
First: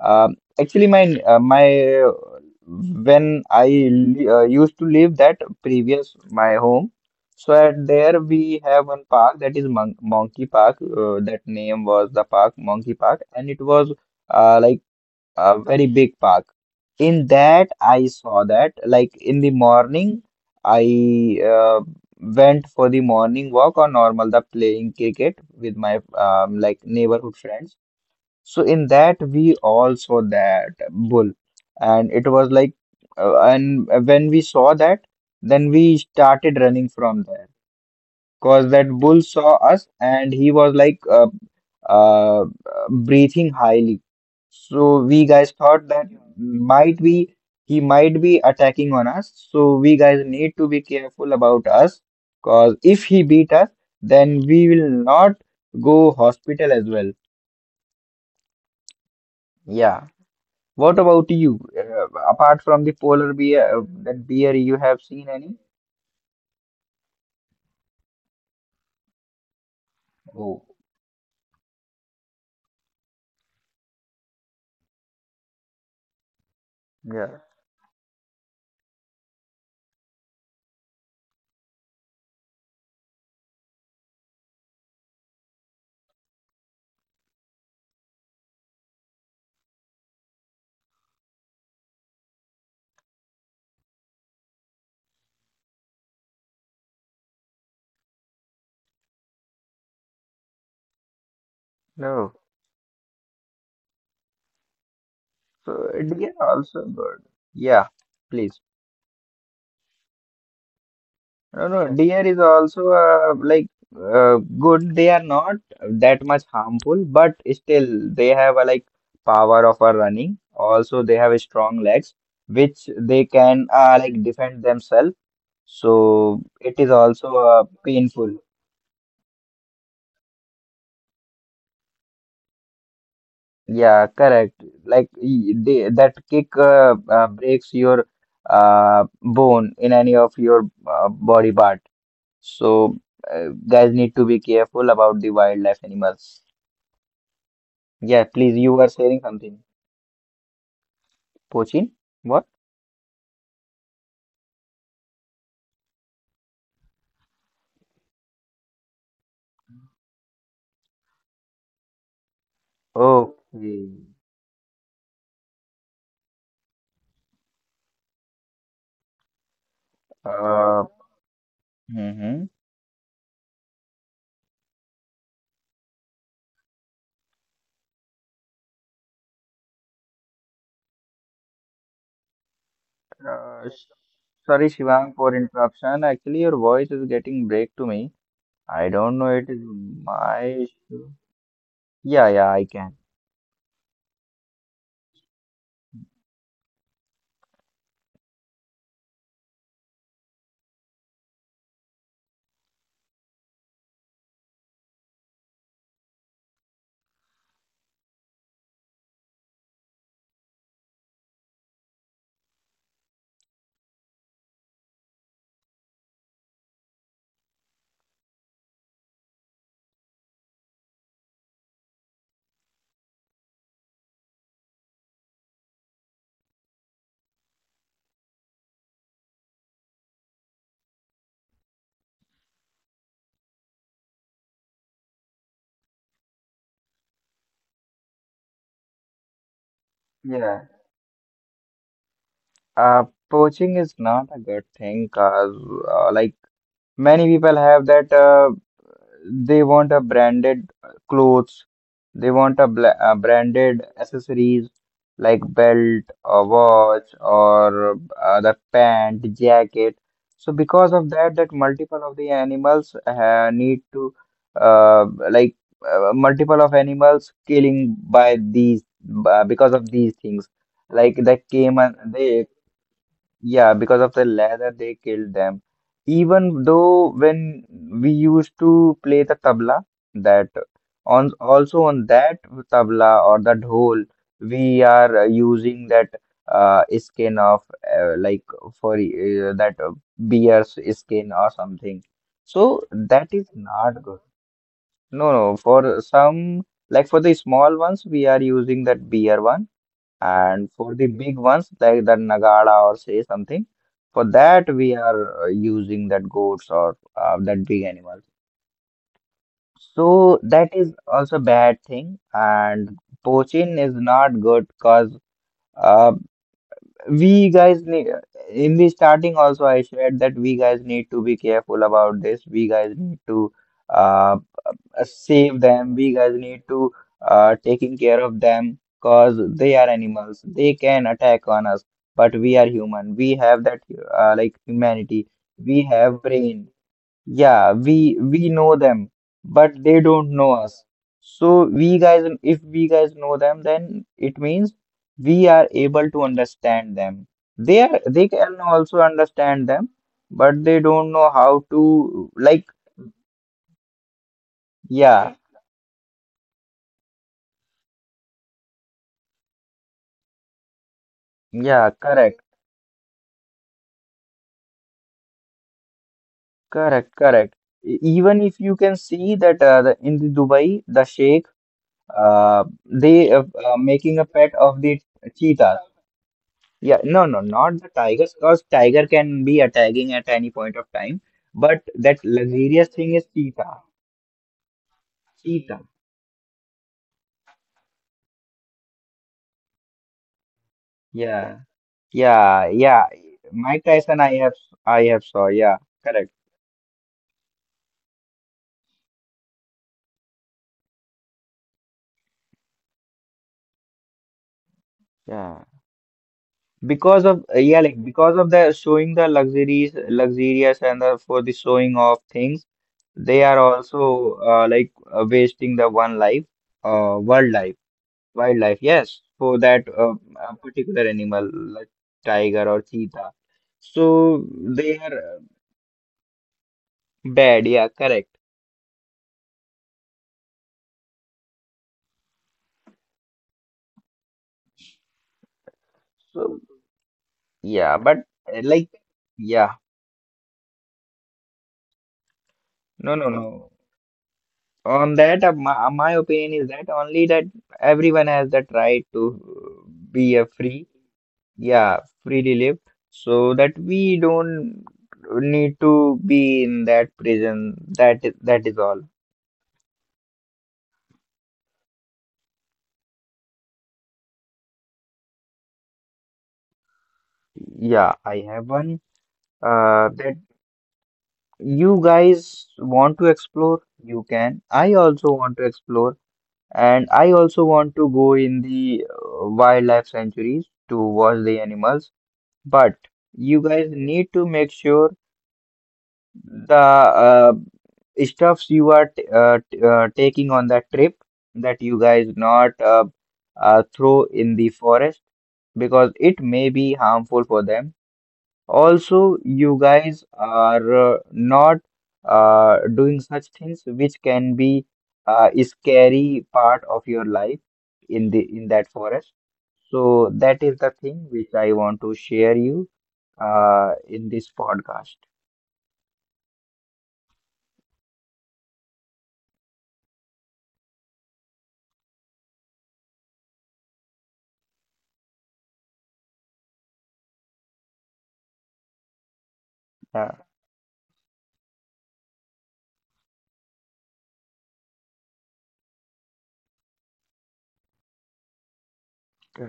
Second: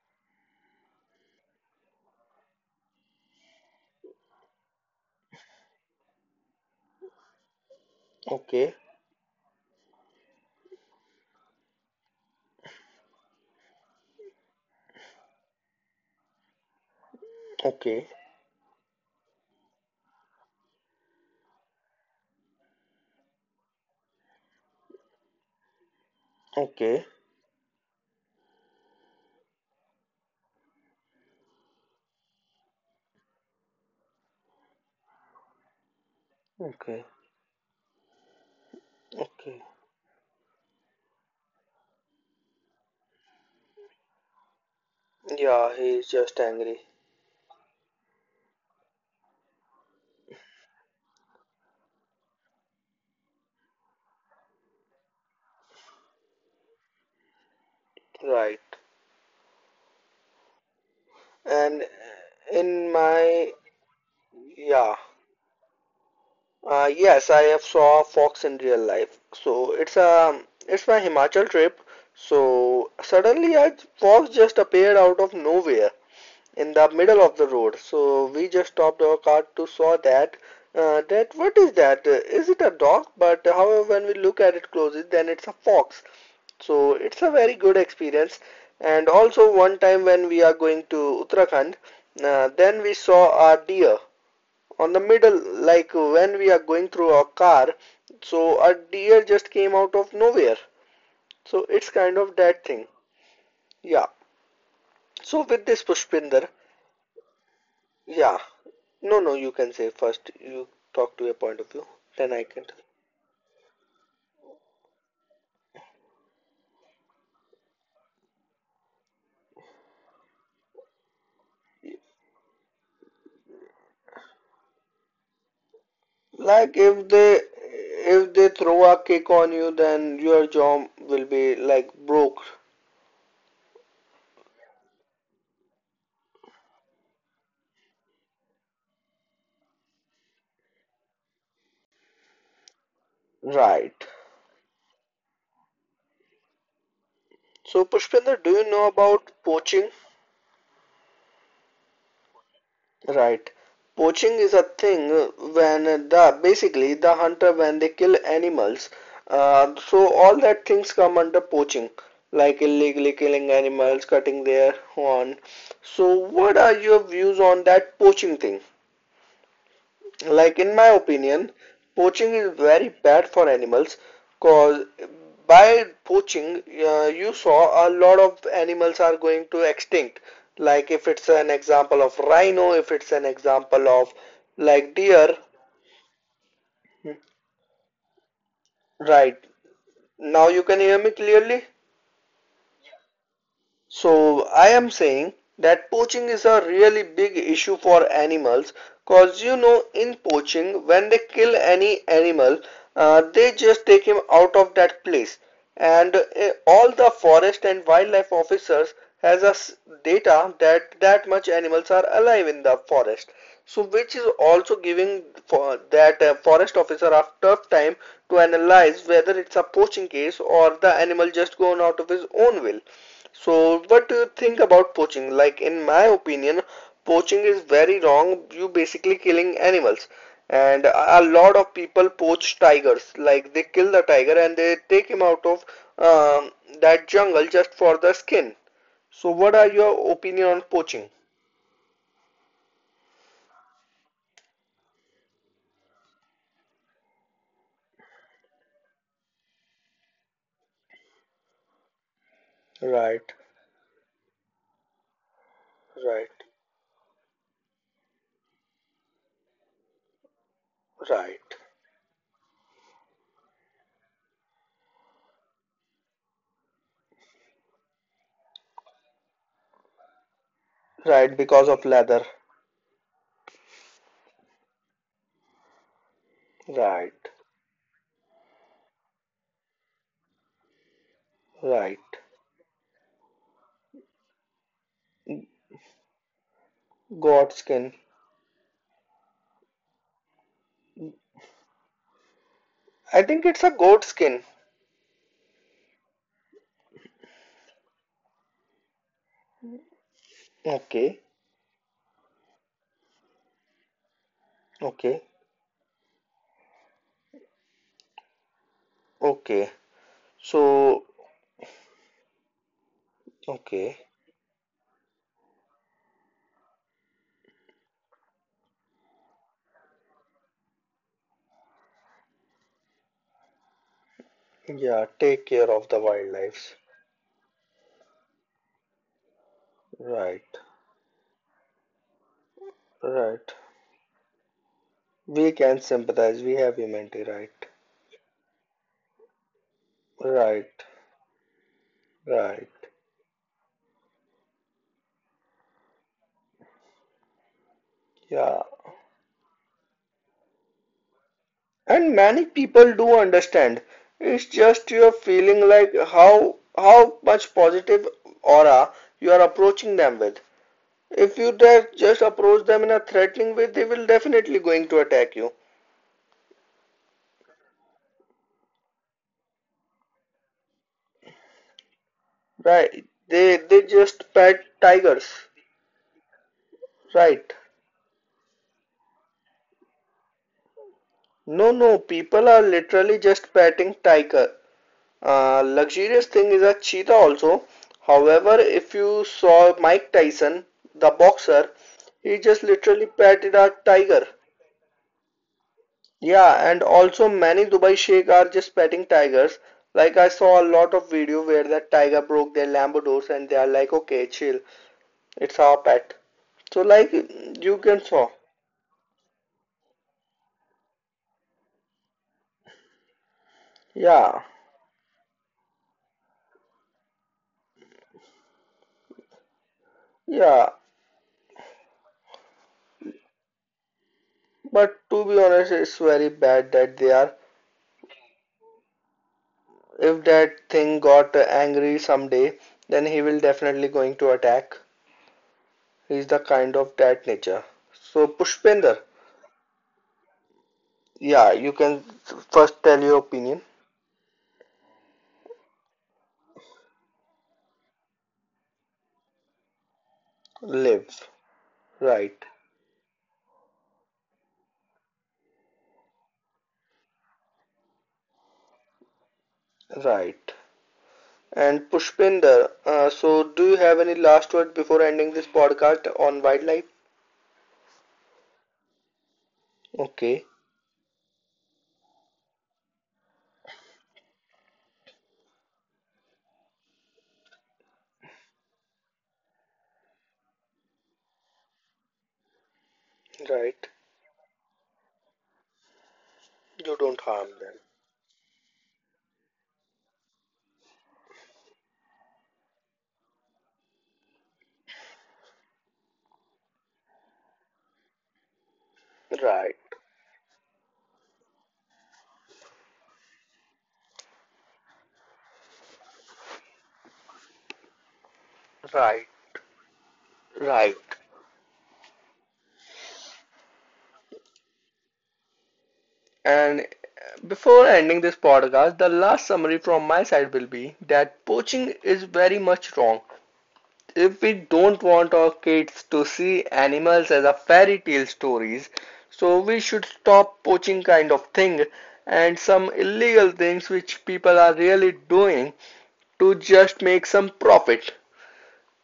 S2: um, actually my my when used to live that previous my home, so at there we
S1: Okay.
S2: have one park that is Monkey Park. That name was the park Monkey Park, and it was like a very big park. In that, I
S1: Okay.
S2: saw that like in the morning, I went for the morning walk or normal the playing cricket with my, like,
S1: Okay.
S2: neighborhood friends. So in that, we all saw that bull, and it was like, and when we saw that, then we started running
S1: Okay.
S2: from there. Cause that bull saw
S1: Okay.
S2: us and he was like, uh, breathing highly. So we guys
S1: Yeah,
S2: thought
S1: he
S2: that
S1: is just angry.
S2: might be, he might be attacking on us. So we guys need to be careful about us. Cause if he beat us, then we will not go hospital as well.
S1: Right.
S2: Yeah. What about you?
S1: And
S2: Apart from the
S1: in
S2: polar
S1: my
S2: bear, that bear, you
S1: yeah.
S2: have seen any?
S1: Yes, I have saw a fox in real life. So it's a
S2: Oh,
S1: it's my Himachal trip. So suddenly a fox just appeared out of nowhere in the middle
S2: yeah.
S1: of the road. So we just stopped our car to saw that. That what is that? Is it a dog? But however, when we look at it closely, then it's a fox. So it's a very good experience. And also one time when we are going to Uttarakhand, then we saw a deer on the middle, like when we are going through our car. So a deer just came out of nowhere. So it's kind
S2: No.
S1: of that thing. Yeah. So with
S2: So
S1: this
S2: it is
S1: Pushpinder,
S2: also good. Yeah,
S1: yeah.
S2: please.
S1: No, no, you can say first you talk to your
S2: No,
S1: point
S2: no,
S1: of view,
S2: deer is
S1: then I can
S2: also like good. They are not that much harmful, but still they have a like power of a running. Also, they have strong legs, which they can like defend themselves. So it
S1: tell.
S2: is
S1: Like
S2: also painful.
S1: if they throw a kick on you, then your job will be like broke.
S2: Yeah, correct. Like they, that kick breaks your bone in any of your body part. So guys need to be careful
S1: Right.
S2: about the wildlife animals. Yeah, please, you
S1: So
S2: were sharing
S1: Pushpinder, do
S2: something.
S1: you know about poaching?
S2: Pochin? What?
S1: Right. Poaching is a thing when the basically the hunter when they kill animals. So all that things come under poaching, like
S2: Okay.
S1: illegally killing animals, cutting their horn. So what are your views on that poaching thing?
S2: Uh,
S1: Like in my opinion,
S2: Mm-hmm.
S1: poaching is very bad for animals cause by poaching you saw a lot of animals are going to extinct. Like if it's an example of rhino,
S2: uh,
S1: if
S2: sh-
S1: it's an
S2: sorry,
S1: example of
S2: Shivang, for
S1: like
S2: interruption.
S1: deer,
S2: Actually, your voice is getting break to me. I don't know. It is
S1: right?
S2: my issue.
S1: Now you can hear me
S2: Yeah,
S1: clearly?
S2: yeah, I can.
S1: So I am saying that poaching is a really big issue for animals cause you know in poaching when they kill any animal, they just take him out of that place and all the forest and wildlife officers has a data that that much animals are alive in the forest, so which is also giving for that forest officer a tough time to analyze whether it's a poaching case or the animal just gone out of his own will. So what do you think about poaching? Like, in my opinion, poaching is very wrong. You basically killing animals, and a lot of people poach tigers. Like, they kill the tiger and they take him out of um, that jungle just for the skin. So, what are
S2: Yeah.
S1: your opinion on poaching?
S2: Uh, poaching is not a good thing, cause like, many people have that they want a branded clothes, they want a, bla branded
S1: Right,
S2: accessories like belt or
S1: right,
S2: watch or the pant, jacket. So because of that, that multiple of
S1: right,
S2: the animals need to uh, like multiple of animals killing by these because of these things. Like the came,
S1: right. Because
S2: they,
S1: of leather.
S2: yeah, because of the leather, they killed them. Even though when
S1: Right,
S2: we used to play the tabla, that on also on that
S1: right.
S2: tabla or that dhol, we are using that skin of
S1: Goat
S2: like
S1: skin.
S2: for that bear's skin or something. So that is
S1: I
S2: not
S1: think
S2: good.
S1: it's a goat skin.
S2: No, no. For some, like for the small ones, we are using that bear one. And for the big ones
S1: Okay,
S2: like the Nagada or say something, for that we are
S1: okay,
S2: using that goats or that big animals.
S1: okay.
S2: So that is also
S1: So,
S2: bad thing. And poaching is not
S1: okay.
S2: good because uh, we guys need in the starting also I shared that we guys need to be careful about this. We guys need to uh, save
S1: Yeah,
S2: them.
S1: take
S2: We
S1: care
S2: guys
S1: of the
S2: need to
S1: wildlife.
S2: taking care of them because they are animals. They
S1: Right,
S2: can attack on us, but we are human. We have that
S1: right.
S2: like, humanity. We
S1: We
S2: have
S1: can
S2: brain.
S1: sympathize. We have
S2: Yeah,
S1: humanity, right?
S2: we know them, but they don't know us.
S1: Right,
S2: So we guys, if we guys
S1: right.
S2: know them, then it means we are able to understand them. They are, they can also
S1: Yeah.
S2: understand them, but they don't know how to, like,
S1: And many people do understand. It's
S2: yeah,
S1: just you're feeling like how much positive aura you are approaching them with. If
S2: yeah,
S1: you
S2: correct.
S1: dare just approach them in a threatening way, they will definitely going to attack you.
S2: Correct, correct. Even if you can see that, in the Dubai, the sheikh, they
S1: Right.
S2: making a
S1: They
S2: pet of
S1: just
S2: the
S1: pet tigers.
S2: cheetah. Yeah, no, no, not the
S1: Right.
S2: tigers, because tiger can be attacking at any point of time. But
S1: No,
S2: that
S1: no,
S2: luxurious
S1: people are
S2: thing is
S1: literally
S2: cheetah.
S1: just petting tiger.
S2: Cheetah.
S1: Luxurious thing is a cheetah also. However, if you saw Mike Tyson,
S2: Yeah,
S1: the boxer,
S2: yeah,
S1: he
S2: yeah.
S1: just literally
S2: Mike
S1: patted
S2: Tyson,
S1: a tiger.
S2: I have saw. Yeah, correct.
S1: Yeah, and also many Dubai Sheikh are just petting tigers. Like I saw a lot of video where that tiger broke their Lambo doors and they are like, okay, chill,
S2: Yeah,
S1: it's our pet.
S2: because
S1: So
S2: of,
S1: like
S2: yeah, like because
S1: you
S2: of
S1: can
S2: the
S1: saw.
S2: showing the luxuries, luxurious, and the, for the showing of things. They are also like
S1: Yeah,
S2: wasting the one life, wildlife, wildlife. Yes, for that particular
S1: yeah.
S2: animal, like tiger or cheetah. So they are
S1: But to be honest, it's very bad that they
S2: bad.
S1: are.
S2: Yeah, correct.
S1: If that thing got angry someday, then he will definitely going to attack.
S2: So
S1: He's the kind of that
S2: yeah,
S1: nature.
S2: but
S1: So
S2: like,
S1: Pushpender,
S2: yeah,
S1: yeah, you can
S2: no, no,
S1: first tell
S2: no.
S1: your opinion.
S2: On that, my opinion is that only that everyone has that right to be a free.
S1: Live,
S2: Yeah, freely relieved,
S1: right,
S2: so that we don't need to be in that prison. That is all.
S1: right. And Pushpender, so do you have any last word before ending this podcast on wildlife?
S2: Yeah, I have one that,
S1: Okay,
S2: you guys want to explore. You can. I also want to explore, and I also want to go in the wildlife sanctuaries to watch the animals. But you guys need to
S1: right.
S2: make sure the
S1: You don't harm them.
S2: stuffs you are t t taking on that trip, that you guys not throw in the forest, because it may be harmful for them. Also, you guys
S1: Right,
S2: are not doing such things which can be a scary part of your life in the in that forest. So
S1: right,
S2: that is the thing which I
S1: right.
S2: want to share you in this podcast.
S1: And before ending this podcast, the last summary from my side will be that poaching is very much wrong. If we don't want our kids to see animals as a fairy tale stories, so
S2: Yeah,
S1: we should stop poaching kind of thing and some illegal things which people are really doing to just make some profit.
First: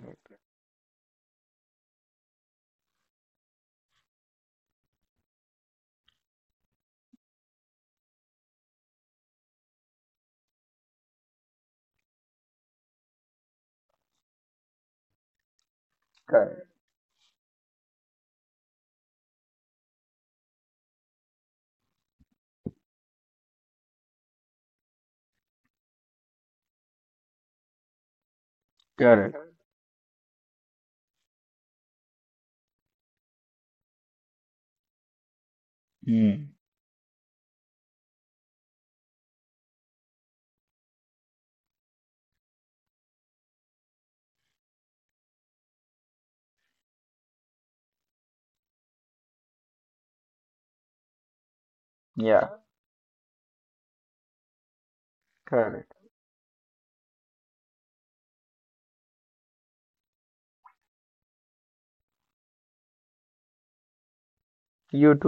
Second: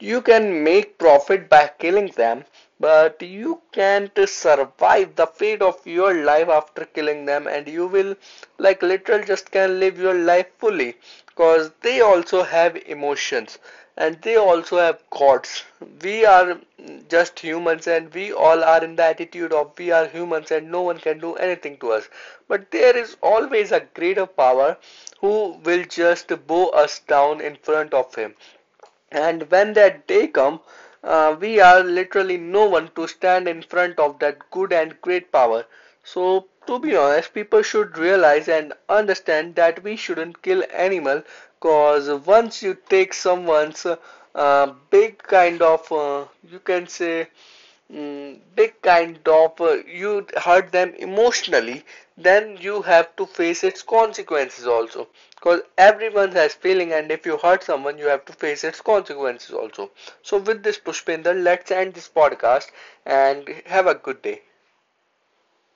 S1: You can make profit by killing them, but you can't survive the fate of your life after killing them, and you will, like, literal just can not live your life fully because they also have emotions and they also have gods. We are just humans, and we all are in the attitude of we are humans, and no one can do anything to us. But there is always a greater power who will just bow us down in front of him. And when
S2: Correct.
S1: that day comes, we are literally no one to stand in front of that good and great power. So to be
S2: Hmm.
S1: honest, people should realize and understand that we shouldn't kill animal, cause once you take someone's big kind of you can say, big kind of you hurt them emotionally, then you
S2: Yeah,
S1: have to face its consequences also, because everyone
S2: correct.
S1: has feeling and if you hurt someone you have to face its consequences also. So with this Pushpinder, let's end this podcast and have a good day.
S2: You too.